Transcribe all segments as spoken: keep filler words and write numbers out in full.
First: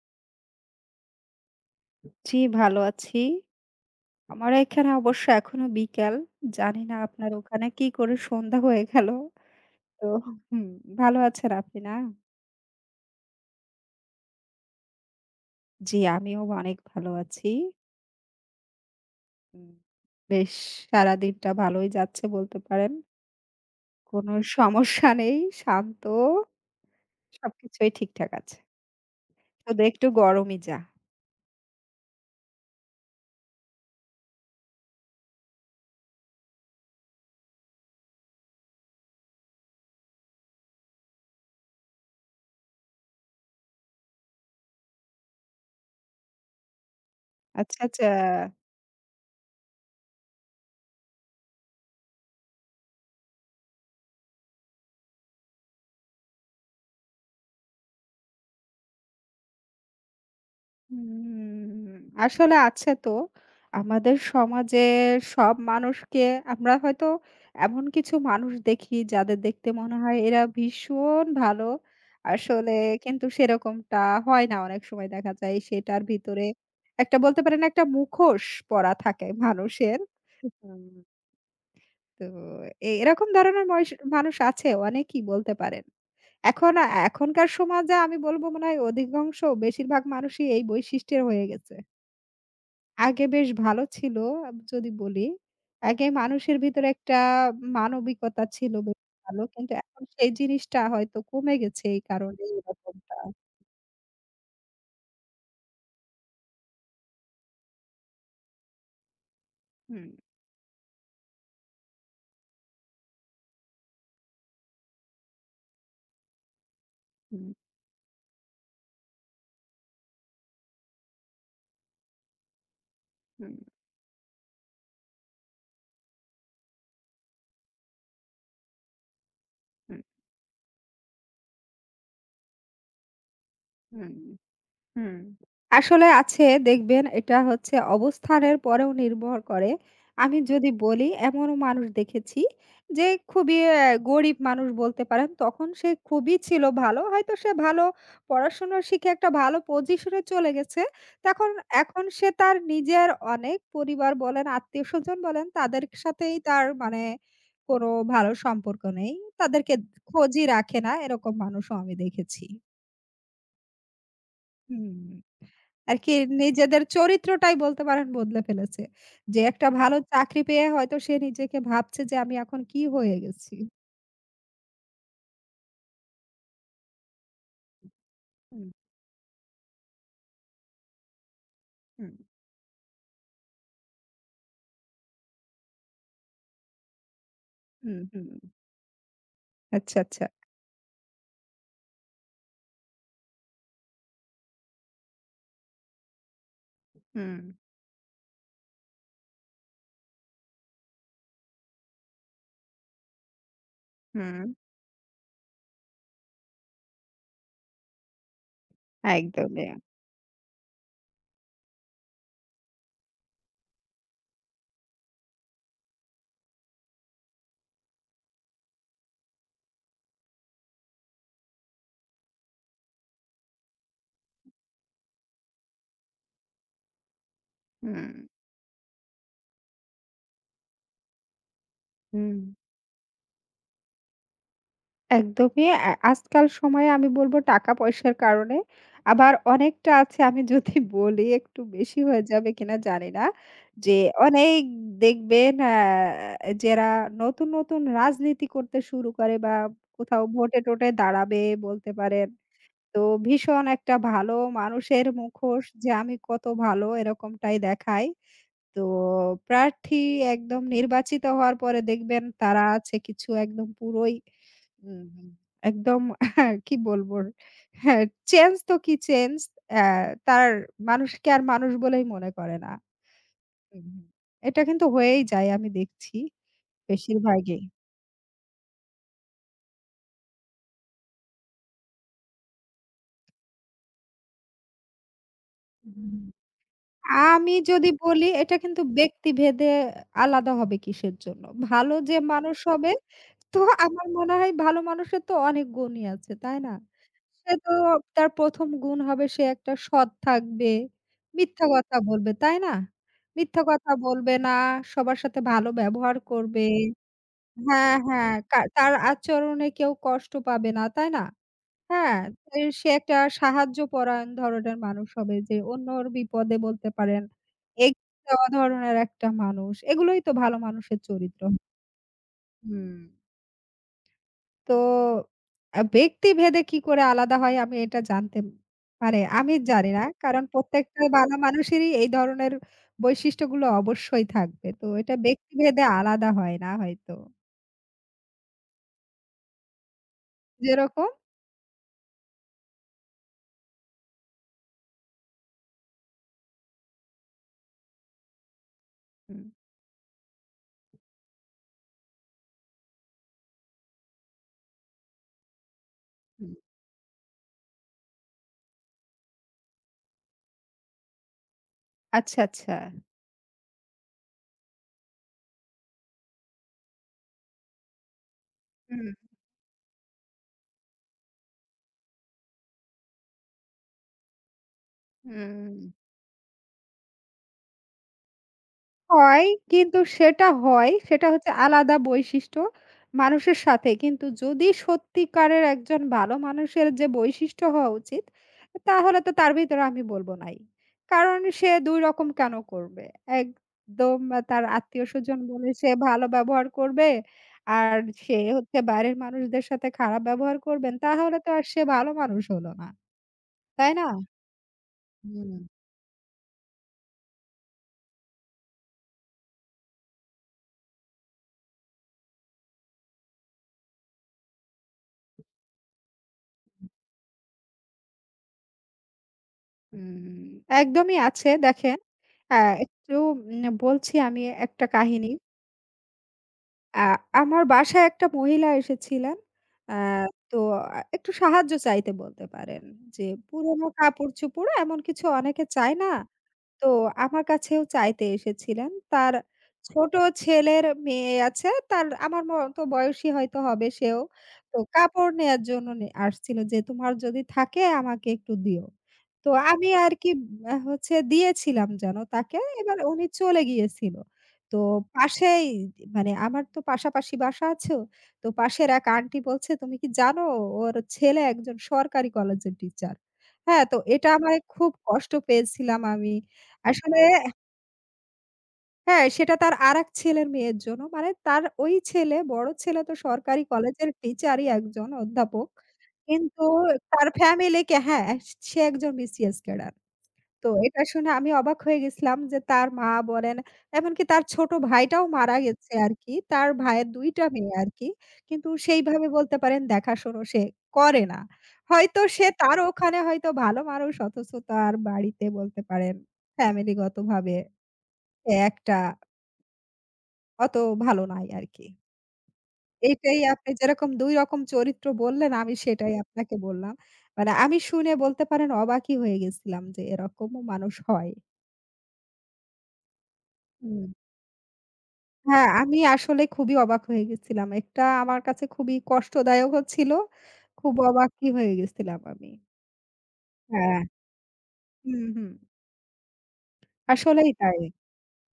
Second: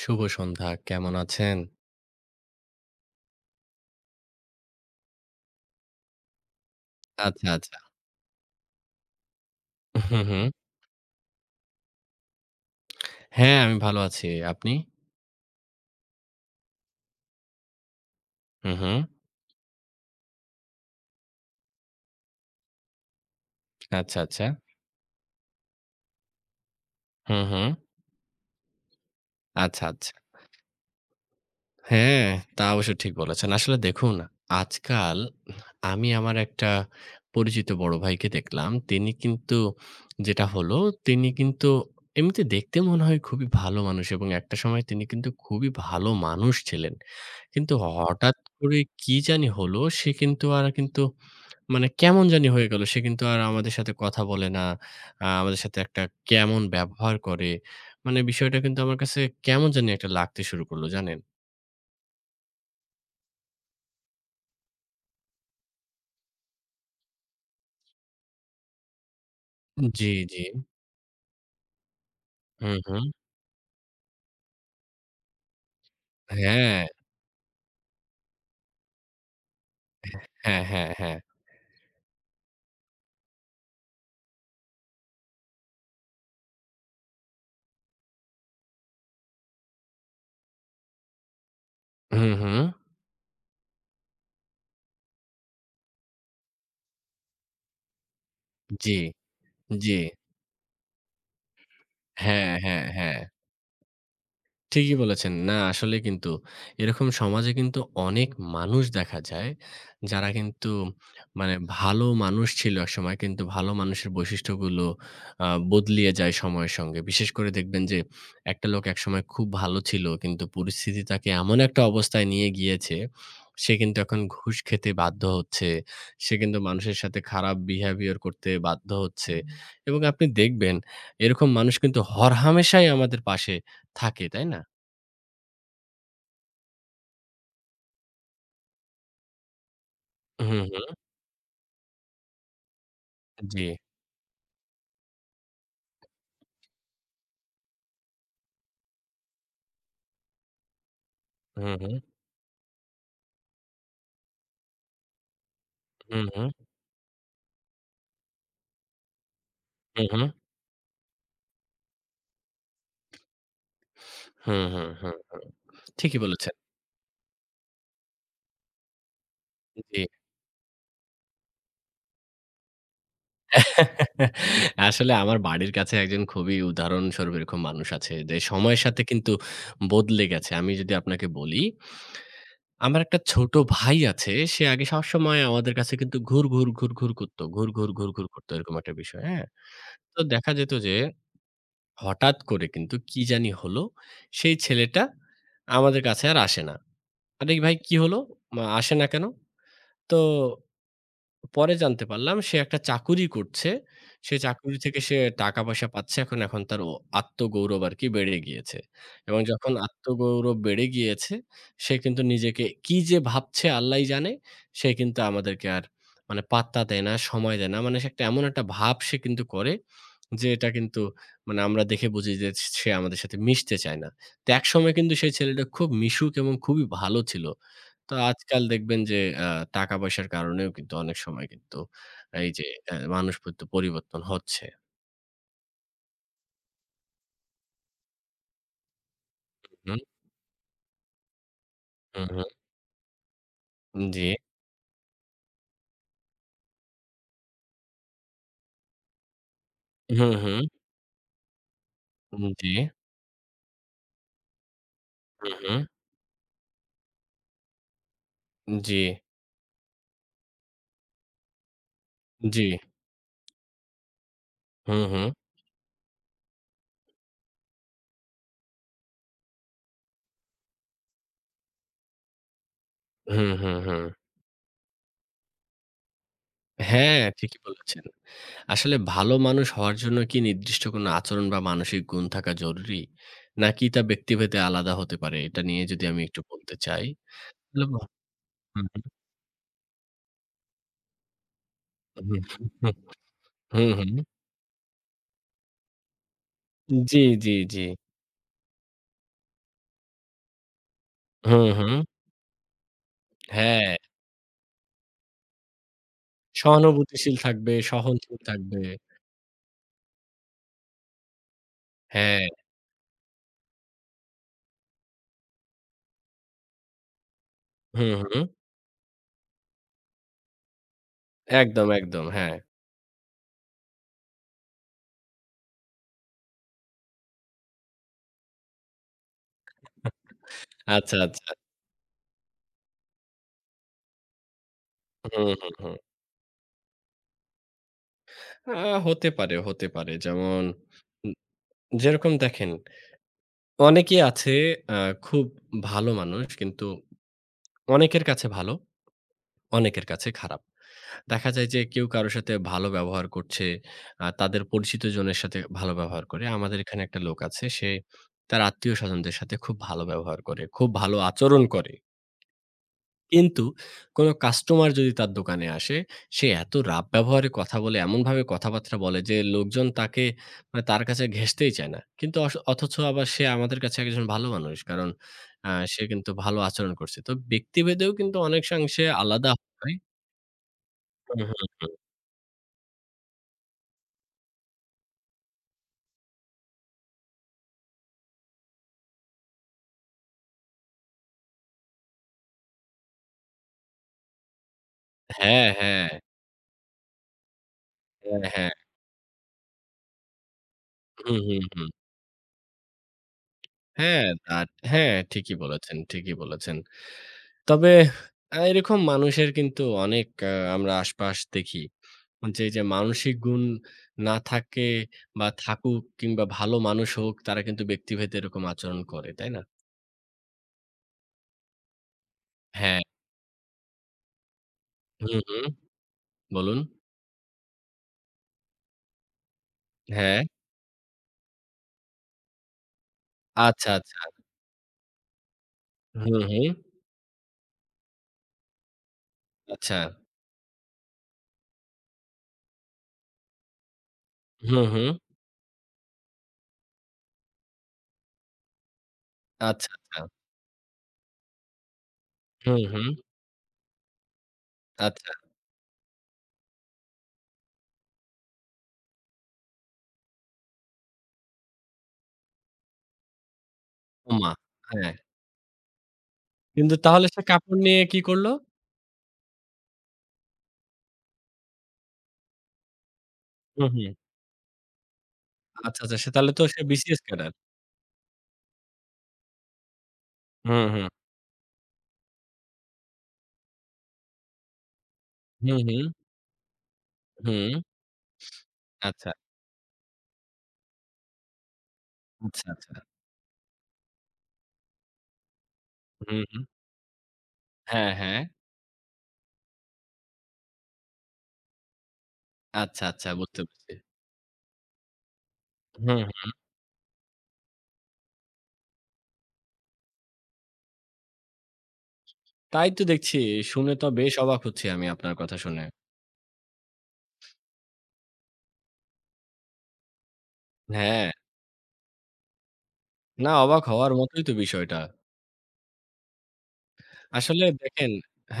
শুভ সন্ধ্যা। কেমন আছেন? জি, ভালো আছি। আমার এখানে অবশ্য এখনো বিকেল। জানি না আপনার আচ্ছা, ওখানে আচ্ছা। কি করে সন্ধ্যা হয়ে গেল। তো হুম, হুম। হুম, ভালো আছেন আপনি না? হ্যাঁ, আমি ভালো আছি। আপনি? জি, আমিও অনেক ভালো আছি। হুম, হুম। উম বেশ সারাদিনটা ভালোই যাচ্ছে বলতে পারেন। আচ্ছা, কোনো আচ্ছা। সমস্যা নেই, শান্ত, হুম, হুম। সবকিছুই ঠিকঠাক আছে। শুধু আচ্ছা, একটু আচ্ছা। গরমই যা। হ্যাঁ, তা অবশ্য ঠিক বলেছেন। আসলে দেখুন, আজকাল আমি আমার একটা পরিচিত বড় ভাইকে দেখলাম। তিনি কিন্তু যেটা হলো, তিনি কিন্তু এমনিতে দেখতে মনে হয় খুবই ভালো মানুষ এবং একটা সময় তিনি কিন্তু খুবই ভালো মানুষ ছিলেন। কিন্তু আচ্ছা, আচ্ছা। হঠাৎ করে কি জানি হলো, সে কিন্তু আর কিন্তু মানে কেমন জানি হয়ে গেল। সে কিন্তু আর আমাদের সাথে কথা বলে না। আ আমাদের সাথে একটা কেমন ব্যবহার করে। মানে বিষয়টা কিন্তু আমার কাছে কেমন জানি একটা লাগতে শুরু করলো, জানেন? হুম, আসলে আছে তো। আমাদের সমাজে সব মানুষকে আমরা হয়তো এমন কিছু মানুষ দেখি যাদের দেখতে হুম। মনে জি, হয় এরা জি। ভীষণ ভালো। আসলে হুম, হুম। কিন্তু সেরকমটা হয় না, অনেক সময় দেখা যায় সেটার ভিতরে হ্যাঁ, একটা বলতে পারেন একটা মুখোশ পরা থাকে মানুষের। হ্যাঁ, হুম, হ্যাঁ, হ্যাঁ। তো এ এরকম ধরনের ময়স মানুষ আছে অনেকই বলতে পারেন। এখন এখনকার সমাজে আমি বলব মনে হয় অধিকাংশ বেশিরভাগ মানুষই এই বৈশিষ্ট্যের হয়ে গেছে। হুম, হুম। আগে বেশ ভালো ছিল আব যদি বলি। আগে মানুষের ভিতরে একটা মানবিকতা ছিল জি, বেশ ভালো। কিন্তু জি। এখন সেই জিনিসটা হয়তো কমে গেছে এই কারণে হ্যাঁ, হ্যাঁ, এরকমটা। হ্যাঁ। ঠিকই বলেছেন। না আসলে কিন্তু এরকম সমাজে কিন্তু অনেক মানুষ দেখা যায়, হুম, যারা কিন্তু মানে ভালো মানুষ ছিল একসময় কিন্তু ভালো মানুষের বৈশিষ্ট্যগুলো আ বদলিয়ে যায় সময়ের সঙ্গে। বিশেষ হুম, করে দেখবেন যে একটা লোক একসময় খুব ভালো ছিল কিন্তু পরিস্থিতি তাকে এমন একটা অবস্থায় নিয়ে গিয়েছে, হুম, সে কিন্তু এখন ঘুষ খেতে বাধ্য হচ্ছে। সে কিন্তু মানুষের সাথে খারাপ behaviour করতে বাধ্য হচ্ছে হুম, এবং আপনি দেখবেন এরকম মানুষ কিন্তু হরহামেশাই আমাদের পাশে হুম। থাকে, তাই না? হুম। আসলে আছে দেখবেন, এটা হচ্ছে অবস্থানের পরেও নির্ভর করে। আমি হুম, যদি হুম। বলি এমনও মানুষ দেখেছি যে খুবই জি। অ্যা গরিব মানুষ বলতে পারেন। তখন সে খুবই ছিল ভালো। হয়তো সে ভালো পড়াশোনা শিখে একটা ভালো পজিশনে চলে গেছে। তখন হুম, হুম, এখন সে তার নিজের অনেক পরিবার বলেন, আত্মীয়স্বজন বলেন তাদের হুম, সাথেই হুম, তার মানে কোনো ভালো সম্পর্ক নেই। তাদেরকে হুম, হুম, খোঁজই রাখে না। এরকম মানুষও আমি দেখেছি। হুম, হুম, হুম। হুম, হুম। আর কি ঠিকই বলেছেন। নিজেদের চরিত্রটাই বলতে পারেন বদলে ফেলেছে। যে একটা ভালো জি। চাকরি পেয়ে হয়তো সে নিজেকে ভাবছে যে আমি এখন কি হয়ে গেছি? আসলে আমার বাড়ির কাছে একজন খুবই উদাহরণস্বরূপ এরকম মানুষ আছে যে হুম, সময়ের সাথে কিন্তু বদলে গেছে। আমি যদি আপনাকে বলি, আমার একটা ছোট ভাই আছে। সে আগে সবসময় আমাদের কাছে কিন্তু ঘুর, ঘুর, ঘুর, ঘুর করত। ঘুর, ঘুর, হুম, ঘুর, হুম, ঘুর হুম। করত এরকম একটা বিষয়, হ্যাঁ? আচ্ছা, তো আচ্ছা। দেখা যেত যে হঠাৎ করে কিন্তু কি জানি হলো, সেই ছেলেটা আমাদের কাছে আর আসে না। হুম, আরে ভাই কি হলো? মা আসে না কেন? তো পরে জানতে পারলাম সে একটা চাকুরি করছে। সে হুম। চাকুরি থেকে সে টাকা-পয়সা পাচ্ছে এখন, এখন তার ও আত্মগৌরব আরকি বেড়ে গিয়েছে। এবং একদমই। যখন আত্মগৌরব বেড়ে গিয়েছে, সে কিন্তু নিজেকে কি যে ভাবছে আল্লাহই জানে। সে কিন্তু আমাদেরকে আর মানে পাত্তা দেয় না, সময় দেয় না। মানে সে একটা এমন একটা ভাব সে কিন্তু করে যে এটা কিন্তু মানে আমরা দেখে বুঝি যে সে আমাদের সাথে মিশতে চায় না। তো একসময় কিন্তু সেই ছেলেটা খুব মিশুক এবং খুবই ভালো ছিল। হুম, তো আজকাল দেখবেন যে আ টাকা-পয়সার কারণেও কিন্তু অনেক সময় কিন্তু হুম। এই যে অ্যা মানুষ কিন্তু পরিবর্তন হচ্ছে। একদমই আ আজকাল সময়ে আমি বলব টাকা-পয়সার কারণে। আবার অনেকটা হুম, আছে আমি যদি বলি একটু বেশি হয়ে হুম, হুম। যাবে কিনা জানি না। যে জি। অনেক দেখবেন আ যারা নতুন, নতুন রাজনীতি করতে শুরু করে বা কোথাও হুম, হুম। ভোটে-টোটে দাঁড়াবে বলতে পারেন। উম জি। তো ভীষণ একটা ভালো মানুষের হুম, মুখোশ হুম। যে আমি কত ভালো এরকমটাই দেখায়। তো জি, প্রার্থী একদম নির্বাচিত হওয়ার পরে দেখবেন তারা জি। আছে কিছু একদম পুরোই হুম, হুম, হুম। হুম। একদম কি বলবো? হ্যাঁ, চেঞ্জ তো কি চেঞ্জ। অ্যা তার মানুষকে আর মানুষ বলেই মনে করে না। হুম, হুম, হুম, হুম। হুম। এটা কিন্তু হয়েই যায় আমি দেখছি হ্যাঁ, ঠিকই বেশিরভাগই। বলেছেন। আসলে ভালো মানুষ হওয়ার জন্য কি নির্দিষ্ট কোনো আচরণ বা মানসিক গুণ থাকা জরুরি? নাকি তা ব্যক্তিভেদে আলাদা হতে পারে? এটা নিয়ে যদি হুম। আমি একটু বলতে চাই। আমি তাহলে যদি ব- বলি এটা কিন্তু হুম, হুম, ব্যক্তিভেদে আলাদা হবে কিসের জন্য? ভালো যে হুম, মানুষ হুম, হবে তো হুম, আমার হুম। মনে হয় ভালো মানুষের তো অনেক গুণই আছে, তাই না? হুম, জি, সে জি, তো জি। তার প্রথম গুণ হবে সে একটা সৎ থাকবে। মিথ্যা হুম, হুম। কথা বলবে, তাই না? মিথ্যা কথা হ্যাঁ। বলবে না, সবার সাথে ভালো ব্যবহার করবে। সহানুভূতিশীল থাকবে, হ্যাঁ, হ্যাঁ, সহনশীল কা থাকবে। তার আচরণে কেউ কষ্ট পাবে না, তাই না? হ্যাঁ, হ্যাঁ, এ সে একটা সাহায্যপরায়ণ ধরনের মানুষ হবে যে অন্যর বিপদে বলতে পারেন। হুম, এগিয়ে হুম। যাওয়া ধরনের একটা মানুষ। এগুলোই তো ভালো মানুষের চরিত্র। একদম, একদম। হ্যাঁ। হুম। তো আ ব্যক্তিভেদে কি করে আলাদা হয় আমি এটা জানতে, মানে আমি জানি না। কারণ প্রত্যেকটা আচ্ছা, ভালো আচ্ছা। মানুষেরই এই ধরনের বৈশিষ্ট্যগুলো অবশ্যই থাকবে। তো এটা হুম, হুম, ব্যক্তিভেদে হুম। আলাদা হয় না হয়তো। আ হতে পারে, হতে পারে। যেমন যেরকম? উম যেরকম দেখেন অনেকেই আছে আ খুব ভালো মানুষ কিন্তু অনেকের কাছে ভালো, হুম, অনেকের কাছে খারাপ। দেখা যায় যে কেউ কারো সাথে ভালো ব্যবহার করছে, আ তাদের পরিচিতজনের সাথে ভালো ব্যবহার করে। হুম। আমাদের এখানে একটা লোক আছে সে তার আত্মীয়স্বজনদের সাথে খুব ভালো ব্যবহার করে, খুব ভালো আচরণ করে। আচ্ছা, আচ্ছা। কিন্তু কোনো কাস্টমার যদি তার দোকানে আসে, সে এত রাপ ব্যবহারে কথা বলে, এমনভাবে কথাবার্তা হুম। বলে যে লোকজন তাকে মানে তার কাছে ঘেঁষতেই চায় না। কিন্তু অস অথচ আবার সে আমাদের কাছে একজন ভালো মানুষ। কারণ আ হুম। সে কিন্তু ভালো আচরণ করছে। তো ব্যক্তিভেদেও কিন্তু অনেকাংশে হয়, আলাদা হয়। কিন্তু সেটা হয়, সেটা হুম, হচ্ছে হুম, হুম। আলাদা বৈশিষ্ট্য মানুষের সাথে। কিন্তু যদি সত্যিকারের একজন ভালো মানুষের যে বৈশিষ্ট্য হওয়া উচিত, তাহলে তো তার ভিতরে আমি বলব নাই। কারণ সে দুই রকম কেন করবে? একদম তার আত্মীয়স্বজন বলে হ্যাঁ, সে হ্যাঁ, ভালো ব্যবহার করবে, আর সে হ্যাঁ, হ্যাঁ। হচ্ছে বাইরের মানুষদের সাথে খারাপ ব্যবহার করবেন, তাহলে হুম, তো হুম, আর সে হুম। ভালো মানুষ হলো না। তাই না? হ্যাঁ, তা হ্যাঁ, হুম। ঠিকই বলেছেন, ঠিকই বলেছেন। তবে আ এরকম মানুষের কিন্তু অনেক আ আমরা আশপাশ দেখি। যে এই যে মানসিক গুণ না থাকে বা থাকুক কিংবা ভালো মানুষ হোক তারা কিন্তু ব্যক্তিভেদে এরকম আচরণ করে, তাই না? হুম, একদমই আছে দেখেন, আ হ্যাঁ। একটু উম বলছি আমি একটা কাহিনী। হুম, হুম। বলুন। আ আমার বাসায় একটা মহিলা এসেছিলেন। আ হ্যাঁ। তো আ একটু সাহায্য চাইতে বলতে পারেন। যে পুরনো আচ্ছা, আচ্ছা। কাপড়-চোপড় এমন কিছু অনেকে চায় না। হুম, হুম। তো আমার কাছেও চাইতে এসেছিলেন। তার আচ্ছা। ছোট ছেলের মেয়ে আছে। তার আমার মতো বয়সী হয়তো হবে সেও। তো হুম, হুম। কাপড় নেয়ার জন্য নে আসছিল যে, "তোমার যদি থাকে আমাকে একটু দিও।" তো আমি আচ্ছা, আর আচ্ছা। কি আ হচ্ছে দিয়েছিলাম যেন তাকে। হুম, এবার হুম। উনি চলে গিয়েছিল। তো আচ্ছা। পাশেই মানে আমার তো পাশাপাশি বাসা আছে। তো পাশের এক আন্টি বলছে, "তুমি কি জানো ওর ছেলে একজন সরকারি কলেজের টিচার।" হ্যাঁ, তো এটা ওমা! আমার খুব হ্যাঁ। কষ্ট পেয়েছিলাম আমি। কিন্তু আসলে তাহলে সে কাপড় নিয়ে কি করলো? হ্যাঁ, সেটা তার আরেক ছেলের মেয়ের জন্য। মানে তার ওই ছেলে, বড় ছেলে তো সরকারি হুম, কলেজের হুম। টিচারই একজন অধ্যাপক। আচ্ছা, আচ্ছা। সে তাহলে তো কিন্তু সে বিসিএস তার ক্যাডার। ফ্যামিলিকে হ্যাঁ, সে একজন বিসিএস ক্যাডার। তো হুম, এটা হুম। শুনে আমি অবাক হয়ে গেছিলাম যে তার মা বলেন, এমনকি তার ছোট ভাইটাও মারা হুম, গেছে হুম। আরকি। তার ভাইয়ের দুই টা মেয়ে হুম। আরকি। কিন্তু সেইভাবে আচ্ছা, বলতে পারেন দেখাশোনা সে করে না। হয়তো সে আচ্ছা, তার আচ্ছা। ওখানে হয়তো ভালো মানুষ অথচ তার বাড়িতে বলতে পারেন হুম, হুম। ফ্যামিলিগতভাবে হ্যাঁ, হ্যাঁ। সে একটা অত ভালো নাই আরকি। আচ্ছা, আচ্ছা এটাই বুঝতে আপনি পেরেছি। যেরকম দুই রকম চরিত্র বললেন আমি সেটাই হুম, হুম। আপনাকে বললাম। মানে আমি শুনে বলতে পারেন অবাকই হয়ে গেছিলাম যে এরকমও মানুষ হয়। তাই তো দেখছি। শুনে তো হুম। বেশ অবাক হচ্ছি আমি আপনার কথা হ্যাঁ, শুনে। আমি আসলে খুবই অবাক হয়ে গেছিলাম। একটা আমার কাছে খুবই কষ্টদায়কও ছিল। খুব হ্যাঁ, অবাকই হয়ে গেছিলাম আমি। না অবাক হ্যাঁ, হওয়ার মতোই তো বিষয়টা। হুম, হুম। আসলেই আসলে তাই। দেখেন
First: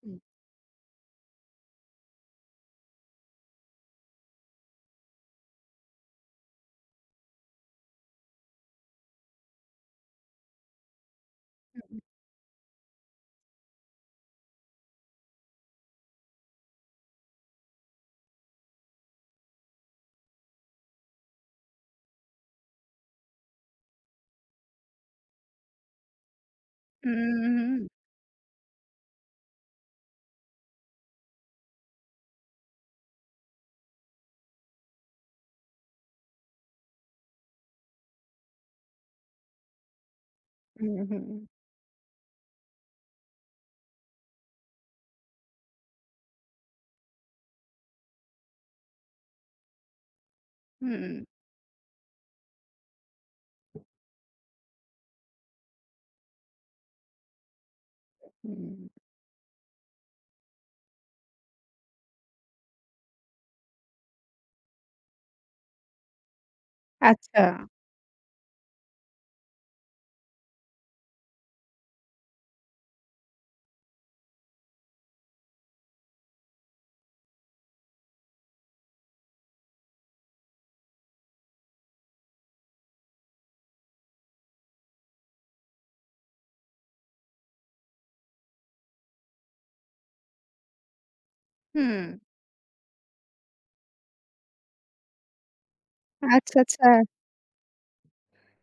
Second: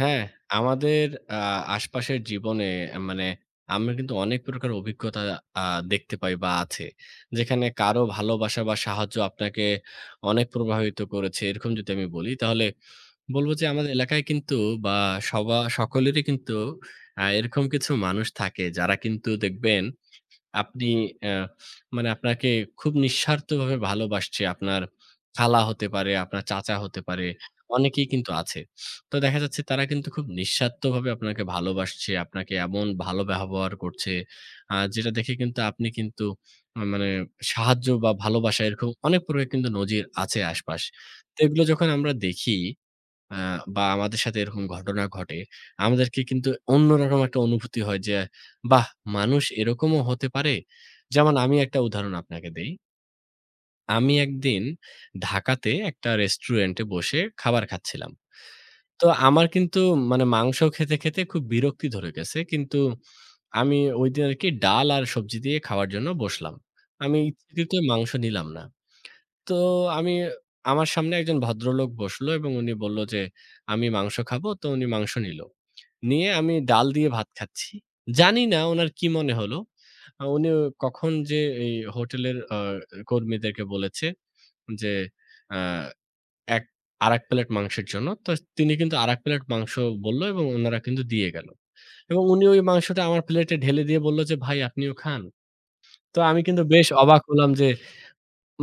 হুম, আমাদের আ আশপাশের জীবনে মানে আমরা কিন্তু অনেক প্রকার অভিজ্ঞতা আ দেখতে পাই বা আছে। যেখানে কারো ভালোবাসা বা সাহায্য আপনাকে অনেক প্রভাবিত করেছে। এরকম যদি হুম, আমি বলি তাহলে বলব যে আমাদের এলাকায় কিন্তু বা সবা সকলেরই কিন্তু আ এরকম কিছু মানুষ থাকে যারা কিন্তু দেখবেন আপনি অ্যা মানে আপনাকে খুব নিঃস্বার্থভাবে ভালোবাসছে আপনার খালা হতে পারে, আপনার চাচা হতে পারে। হুম, অনেকেই কিন্তু আছে। তো দেখা যাচ্ছে তারা কিন্তু খুব নিঃস্বার্থভাবে আপনাকে ভালোবাসছে, আপনাকে এমন ভালো ব্যবহার করছে, আ যেটা দেখে কিন্তু আপনি কিন্তু আ মানে সাহায্য বা ভালোবাসা এরকম অনেক প্রকার কিন্তু নজির আছে আশপাশ। হুম, হুম, তো এগুলো যখন আমরা দেখি আ বা আমাদের সাথে এরকম ঘটনা ঘটে, আমাদেরকে কিন্তু অন্যরকম একটা অনুভূতি হয় যে, বাহ! মানুষ এরকমও হতে পারে। হুম, হুম। যেমন আমি একটা উদাহরণ আপনাকে দেই। আমি একদিন ঢাকাতে একটা রেস্টুরেন্টে বসে খাবার খাচ্ছিলাম। হুম। তো আমার কিন্তু মানে মাংস খেতে, খেতে খুব বিরক্তি ধরে গেছে। কিন্তু আমি ওইদিন আরকি ডাল আর সবজি দিয়ে খাওয়ার জন্য বসলাম। আমি আচ্ছা। ইচ্ছাকৃত মাংস নিলাম না। তো আমি আমার সামনে একজন ভদ্রলোক বসলো এবং উনি বলল যে, "আমি মাংস খাবো।" তো উনি মাংস নিলো। নিয়ে আমি ডাল দিয়ে ভাত খাচ্ছি। জানি না উনার কি মনে হলো। আ উনি কখন যে এই হোটেলের আ কর্মীদেরকে বলেছে যে, আ এক আরেক প্লেট মাংসের জন্য। তো তিনি কিন্তু আরেক প্লেট মাংস বলল এবং উনারা কিন্তু দিয়ে গেল। হুম। এবং উনি ওই মাংসটা আমার প্লেটে ঢেলে দিয়ে বলল যে, "ভাই আপনিও খান।" তো আমি আচ্ছা, কিন্তু আচ্ছা। বেশ অবাক হলাম যে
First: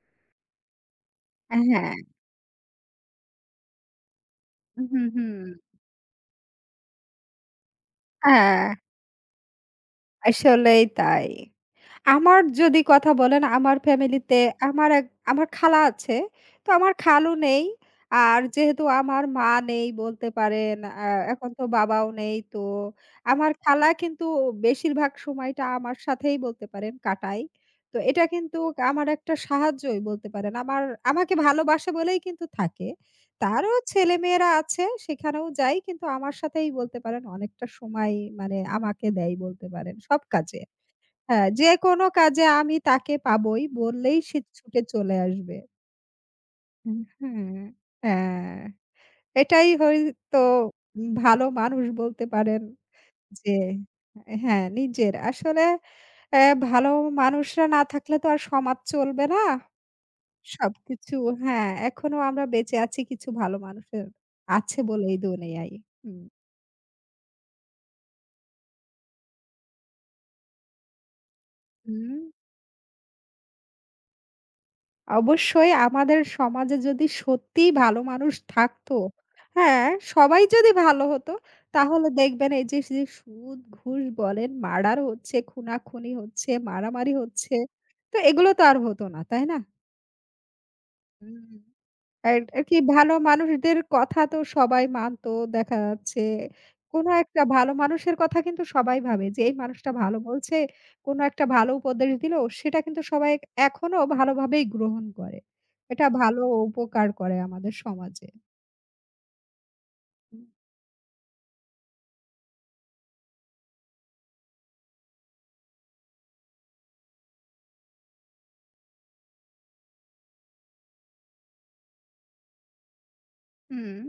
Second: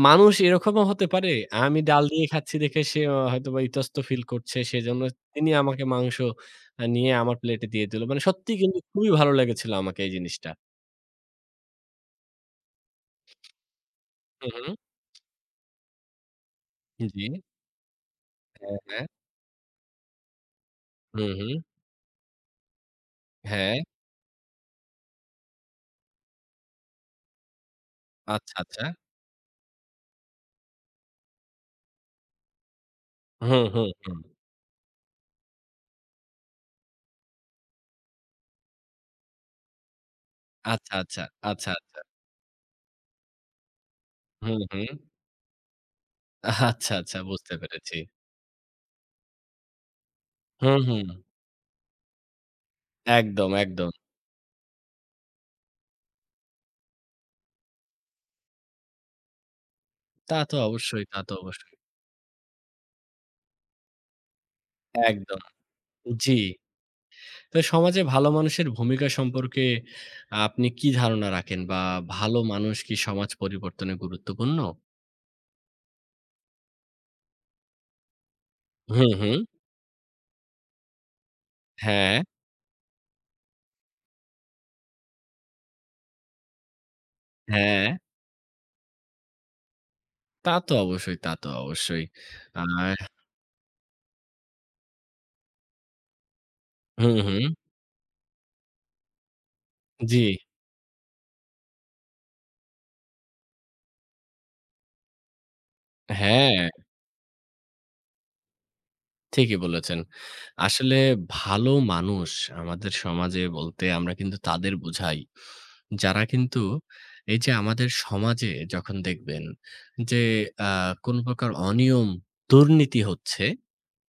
মানুষ এরকমও হতে পারে? আমি হ্যাঁ, ডাল দিয়ে খাচ্ছি দেখে সে অ হয়তোবা ইতস্ত ফিল করছে। সেজন্য হুম, হুম। তিনি আমাকে মাংস আ নিয়ে আমার প্লেটে দিয়ে দিল। মানে সত্যিই হ্যাঁ, কিন্তু খুবই ভালো লেগেছিল আমাকে এই জিনিসটা। আসলেই তাই। আমার যদি কথা বলেন আমার ফ্যামিলিতে হু, হু। আমার এক আমার খালা আছে। তো আমার জি। খালু নেই। আর হ্যাঁ, যেহেতু হ্যাঁ। আমার মা নেই বলতে পারেন, আ হু, হু। এখন তো বাবাও নেই। তো আমার হ্যাঁ। খালা কিন্তু বেশিরভাগ সময়টা আমার সাথেই বলতে পারেন কাটায়। তো এটা আচ্ছা, কিন্তু আচ্ছা। আমার একটা সাহায্যই বলতে পারেন। আমার আমাকে ভালোবাসে বলেই কিন্তু থাকে। হু, তারও হু, হু। ছেলেমেয়েরা আছে সেখানেও যাই। কিন্তু আমার সাথেই বলতে পারেন অনেকটা সময় মানে আমাকে দেয় বলতে পারেন সব কাজে। আচ্ছা, আচ্ছা, হ্যাঁ, আচ্ছা, আচ্ছা। যেকোনো কাজে আমি তাকে পাবোই বললেই সে হু, ছুটে হু। চলে আসবে। আচ্ছা, হুম, আচ্ছা হুম। বুঝতে পেরেছি। হ্যাঁ, এটাই হয়তো হু, হু। ভালো মানুষ বলতে পারেন যে একদম, একদম। হ্যাঁ, নিজের। আসলে অ্যা ভালো মানুষরা না থাকলে তো আর সমাজ চলবে না। তা তো অবশ্যই, সবকিছু তা তো হ্যাঁ, অবশ্যই। এখনো আমরা বেঁচে আছি কিছু ভালো মানুষের আছে বলেই একদম। দুনিয়ায়। হুম। জি। তো সমাজে ভালো মানুষের ভূমিকা সম্পর্কে আপনি কি ধারণা রাখেন? বা হুম। ভালো মানুষ কি সমাজ পরিবর্তনে গুরুত্বপূর্ণ? অবশ্যই আমাদের সমাজে যদি সত্যিই ভালো মানুষ থাকতো, হুম, হুম। হ্যাঁ, সবাই যদি ভালো হতো, তাহলে হ্যাঁ, দেখবেন এই যে যে সুদ, ঘুষ বলেন, মার্ডার হচ্ছে, খুনাখুনি হচ্ছে, মারামারি হচ্ছে। হ্যাঁ। তো এগুলো তো আর হতো না, তাই না? তা তো অবশ্যই, তা হুম। তো অবশ্যই। আর আরকি আর ভালো মানুষদের কথা তো সবাই মানতো দেখা যাচ্ছে। কোন হুম, একটা হুম। ভালো মানুষের কথা কিন্তু সবাই ভাবে যে এই মানুষটা ভালো জি। বলছে, কোন একটা ভালো উপদেশ দিল সেটা কিন্তু সবাই এখনো ভালোভাবেই গ্রহণ করে। এটা ভালো হ্যাঁ, উপকার করে আমাদের সমাজে। ঠিকই বলেছেন। আসলে ভালো মানুষ আমাদের সমাজে বলতে আমরা কিন্তু তাদের বোঝাই, যারা কিন্তু এই যে আমাদের সমাজে যখন দেখবেন যে আ কোনো প্রকার অনিয়ম, দুর্নীতি হচ্ছে হুম।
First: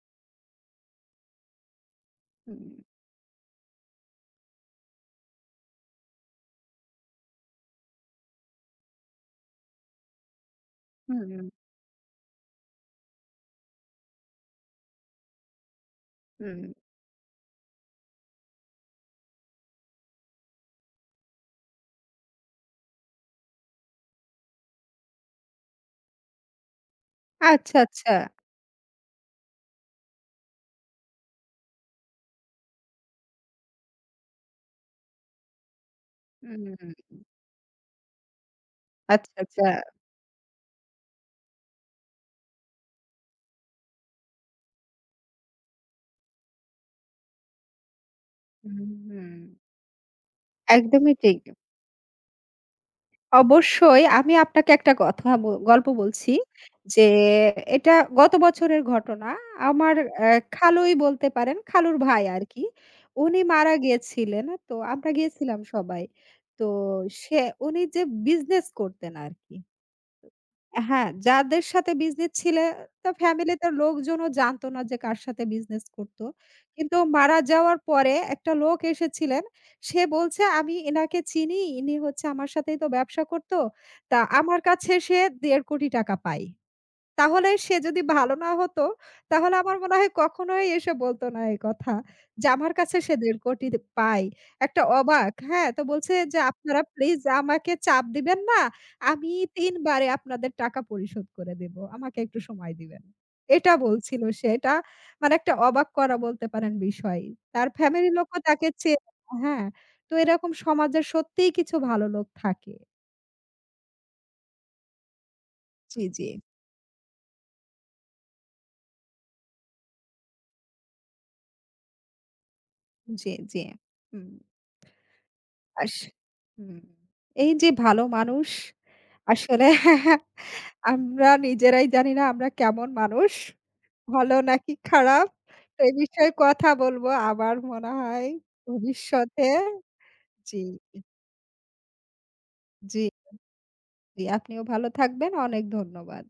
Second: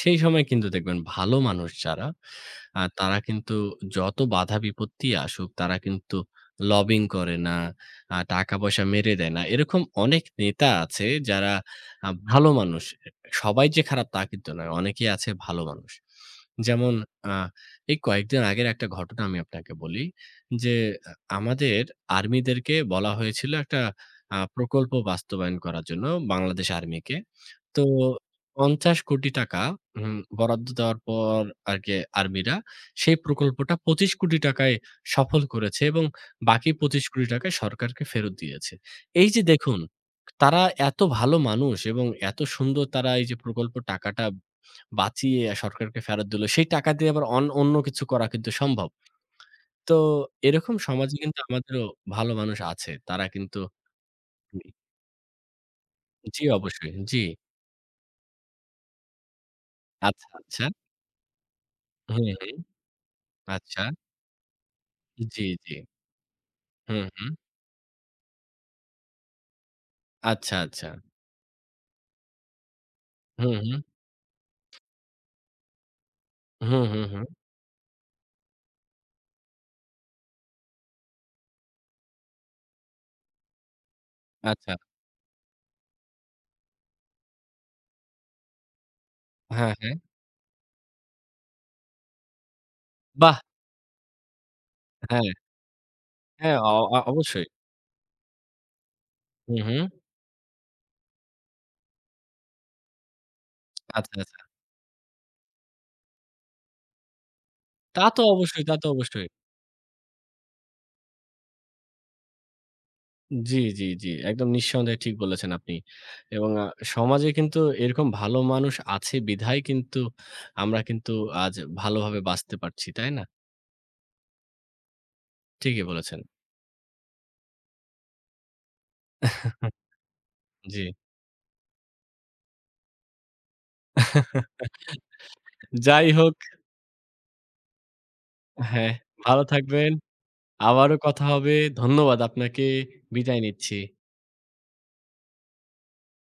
সেই সময় কিন্তু দেখবেন ভালো মানুষ যারা, হুম, আ তারা কিন্তু যত বাধা বিপত্তি আসুক তারা কিন্তু লবিং করে না, আ টাকা-পয়সা মেরে দেয় না। এরকম অনেক নেতা আছে হুম, হুম, যারা আ ভালো মানুষ। সবাই যে খারাপ তা কিন্তু নয়। অনেকেই আছে ভালো মানুষ। হুম। যেমন আ এই কয়েকদিন আগের একটা ঘটনা আমি আপনাকে বলি যে আ আমাদের আর্মিদেরকে বলা হয়েছিল একটা আ প্রকল্প বাস্তবায়ন করার জন্য বাংলাদেশ আর্মিকে। আচ্ছা, তো আচ্ছা। পঞ্চাশ কোটি টাকা উম বরাদ্দ দেওয়ার পর আরকি আর্মিরা সেই প্রকল্পটা পঁচিশ কোটি টাকায় সফল করেছে এবং বাকি হুম, পঁচিশ কোটি টাকা সরকারকে ফেরত দিয়েছে। এই আচ্ছা, যে আচ্ছা। দেখুন, তারা এত ভালো মানুষ এবং এত সুন্দর তারা এই যে প্রকল্প টাকাটা বাঁচিয়ে সরকারকে ফেরত দিল। সেই টাকা দিয়ে আবার অন অন্য কিছু করা কিন্তু সম্ভব। হুম, হুম। তো এরকম একদমই সমাজে ঠিক। কিন্তু আমাদেরও ভালো মানুষ আছে। তারা কিন্তু অবশ্যই আমি আপনাকে একটা কথা ব গল্প বলছি জি, অবশ্যই। যে জি। এটা গত বছরের ঘটনা। আমার আচ্ছা, অ্যা আচ্ছা। খালুই বলতে পারেন, খালুর ভাই হুম, হুম। আরকি। উনি মারা আচ্ছা। গিয়েছিলেন। তো আমরা জি, গিয়েছিলাম জি। সবাই। তো হুম, হুম। সে উনি যে বিজনেস করতেন আরকি। আচ্ছা, আচ্ছা। হ্যাঁ, যাদের সাথে বিজনেস ছিলে তা হুম, ফ্যামিলিতে হুম। লোকজনও জানতো না যে কার সাথে বিজনেস করতো। হুম, কিন্তু হুম, হুম। মারা যাওয়ার পরে একটা লোক এসেছিলেন। সে বলছে, "আমি এনাকে চিনি। ইনি হচ্ছে আমার সাথেই তো ব্যবসা করতো। তা আমার আচ্ছা। কাছে সে দেড় কোটি টাকা পায়।" তাহলে সে যদি ভালো না হতো, তাহলে হ্যাঁ, আমার মনে হ্যাঁ। হয় কখনোই এসে বলতো না এই কথা। যে আমার কাছে সে বাহ! দেড় কোটি পায়। একটা হ্যাঁ, অবাক, হ্যাঁ? তো বলছে যে, হ্যাঁ, অ "আপনারা অ প্লিজ অবশ্যই। আমাকে চাপ দিবেন না। আমি হুম, তিন হুম। বারে আপনাদের টাকা পরিশোধ করে দেব। আমাকে একটু সময় দিবেন।" এটা আচ্ছা, বলছিল আচ্ছা। সে। এটা মানে একটা অবাক করা বলতে পারেন বিষয়। তার তা ফ্যামিলির তো লোকও অবশ্যই, তাকে তা তো চেনে অবশ্যই। হ্যাঁ, তো এরকম সমাজের সত্যিই কিছু ভালো লোক থাকে। জি, জি, জি। একদম নিঃসন্দেহে ঠিক বলেছেন আপনি। জি, জি, এবং আ সমাজে কিন্তু এরকম ভালো মানুষ আছে বিধায় কিন্তু আমরা কিন্তু আজ ভালোভাবে বাঁচতে পারছি, তাই না? জি, জি। হুম। ঠিকই আস বলেছেন। হুম, এই যে ভালো মানুষ আসলে জি। আমরা নিজেরাই জানি না আমরা কেমন মানুষ, ভালো নাকি খারাপ। তো এই যাই বিষয়ে হোক, কথা বলবো আমার মনে হয় হ্যাঁ, ভালো ভবিষ্যতে থাকবেন। জি, আবারও কথা হবে। ধন্যবাদ আপনাকে। জি, বিদায় নিচ্ছি। জি, আপনিও ভালো থাকবেন। অনেক ধন্যবাদ।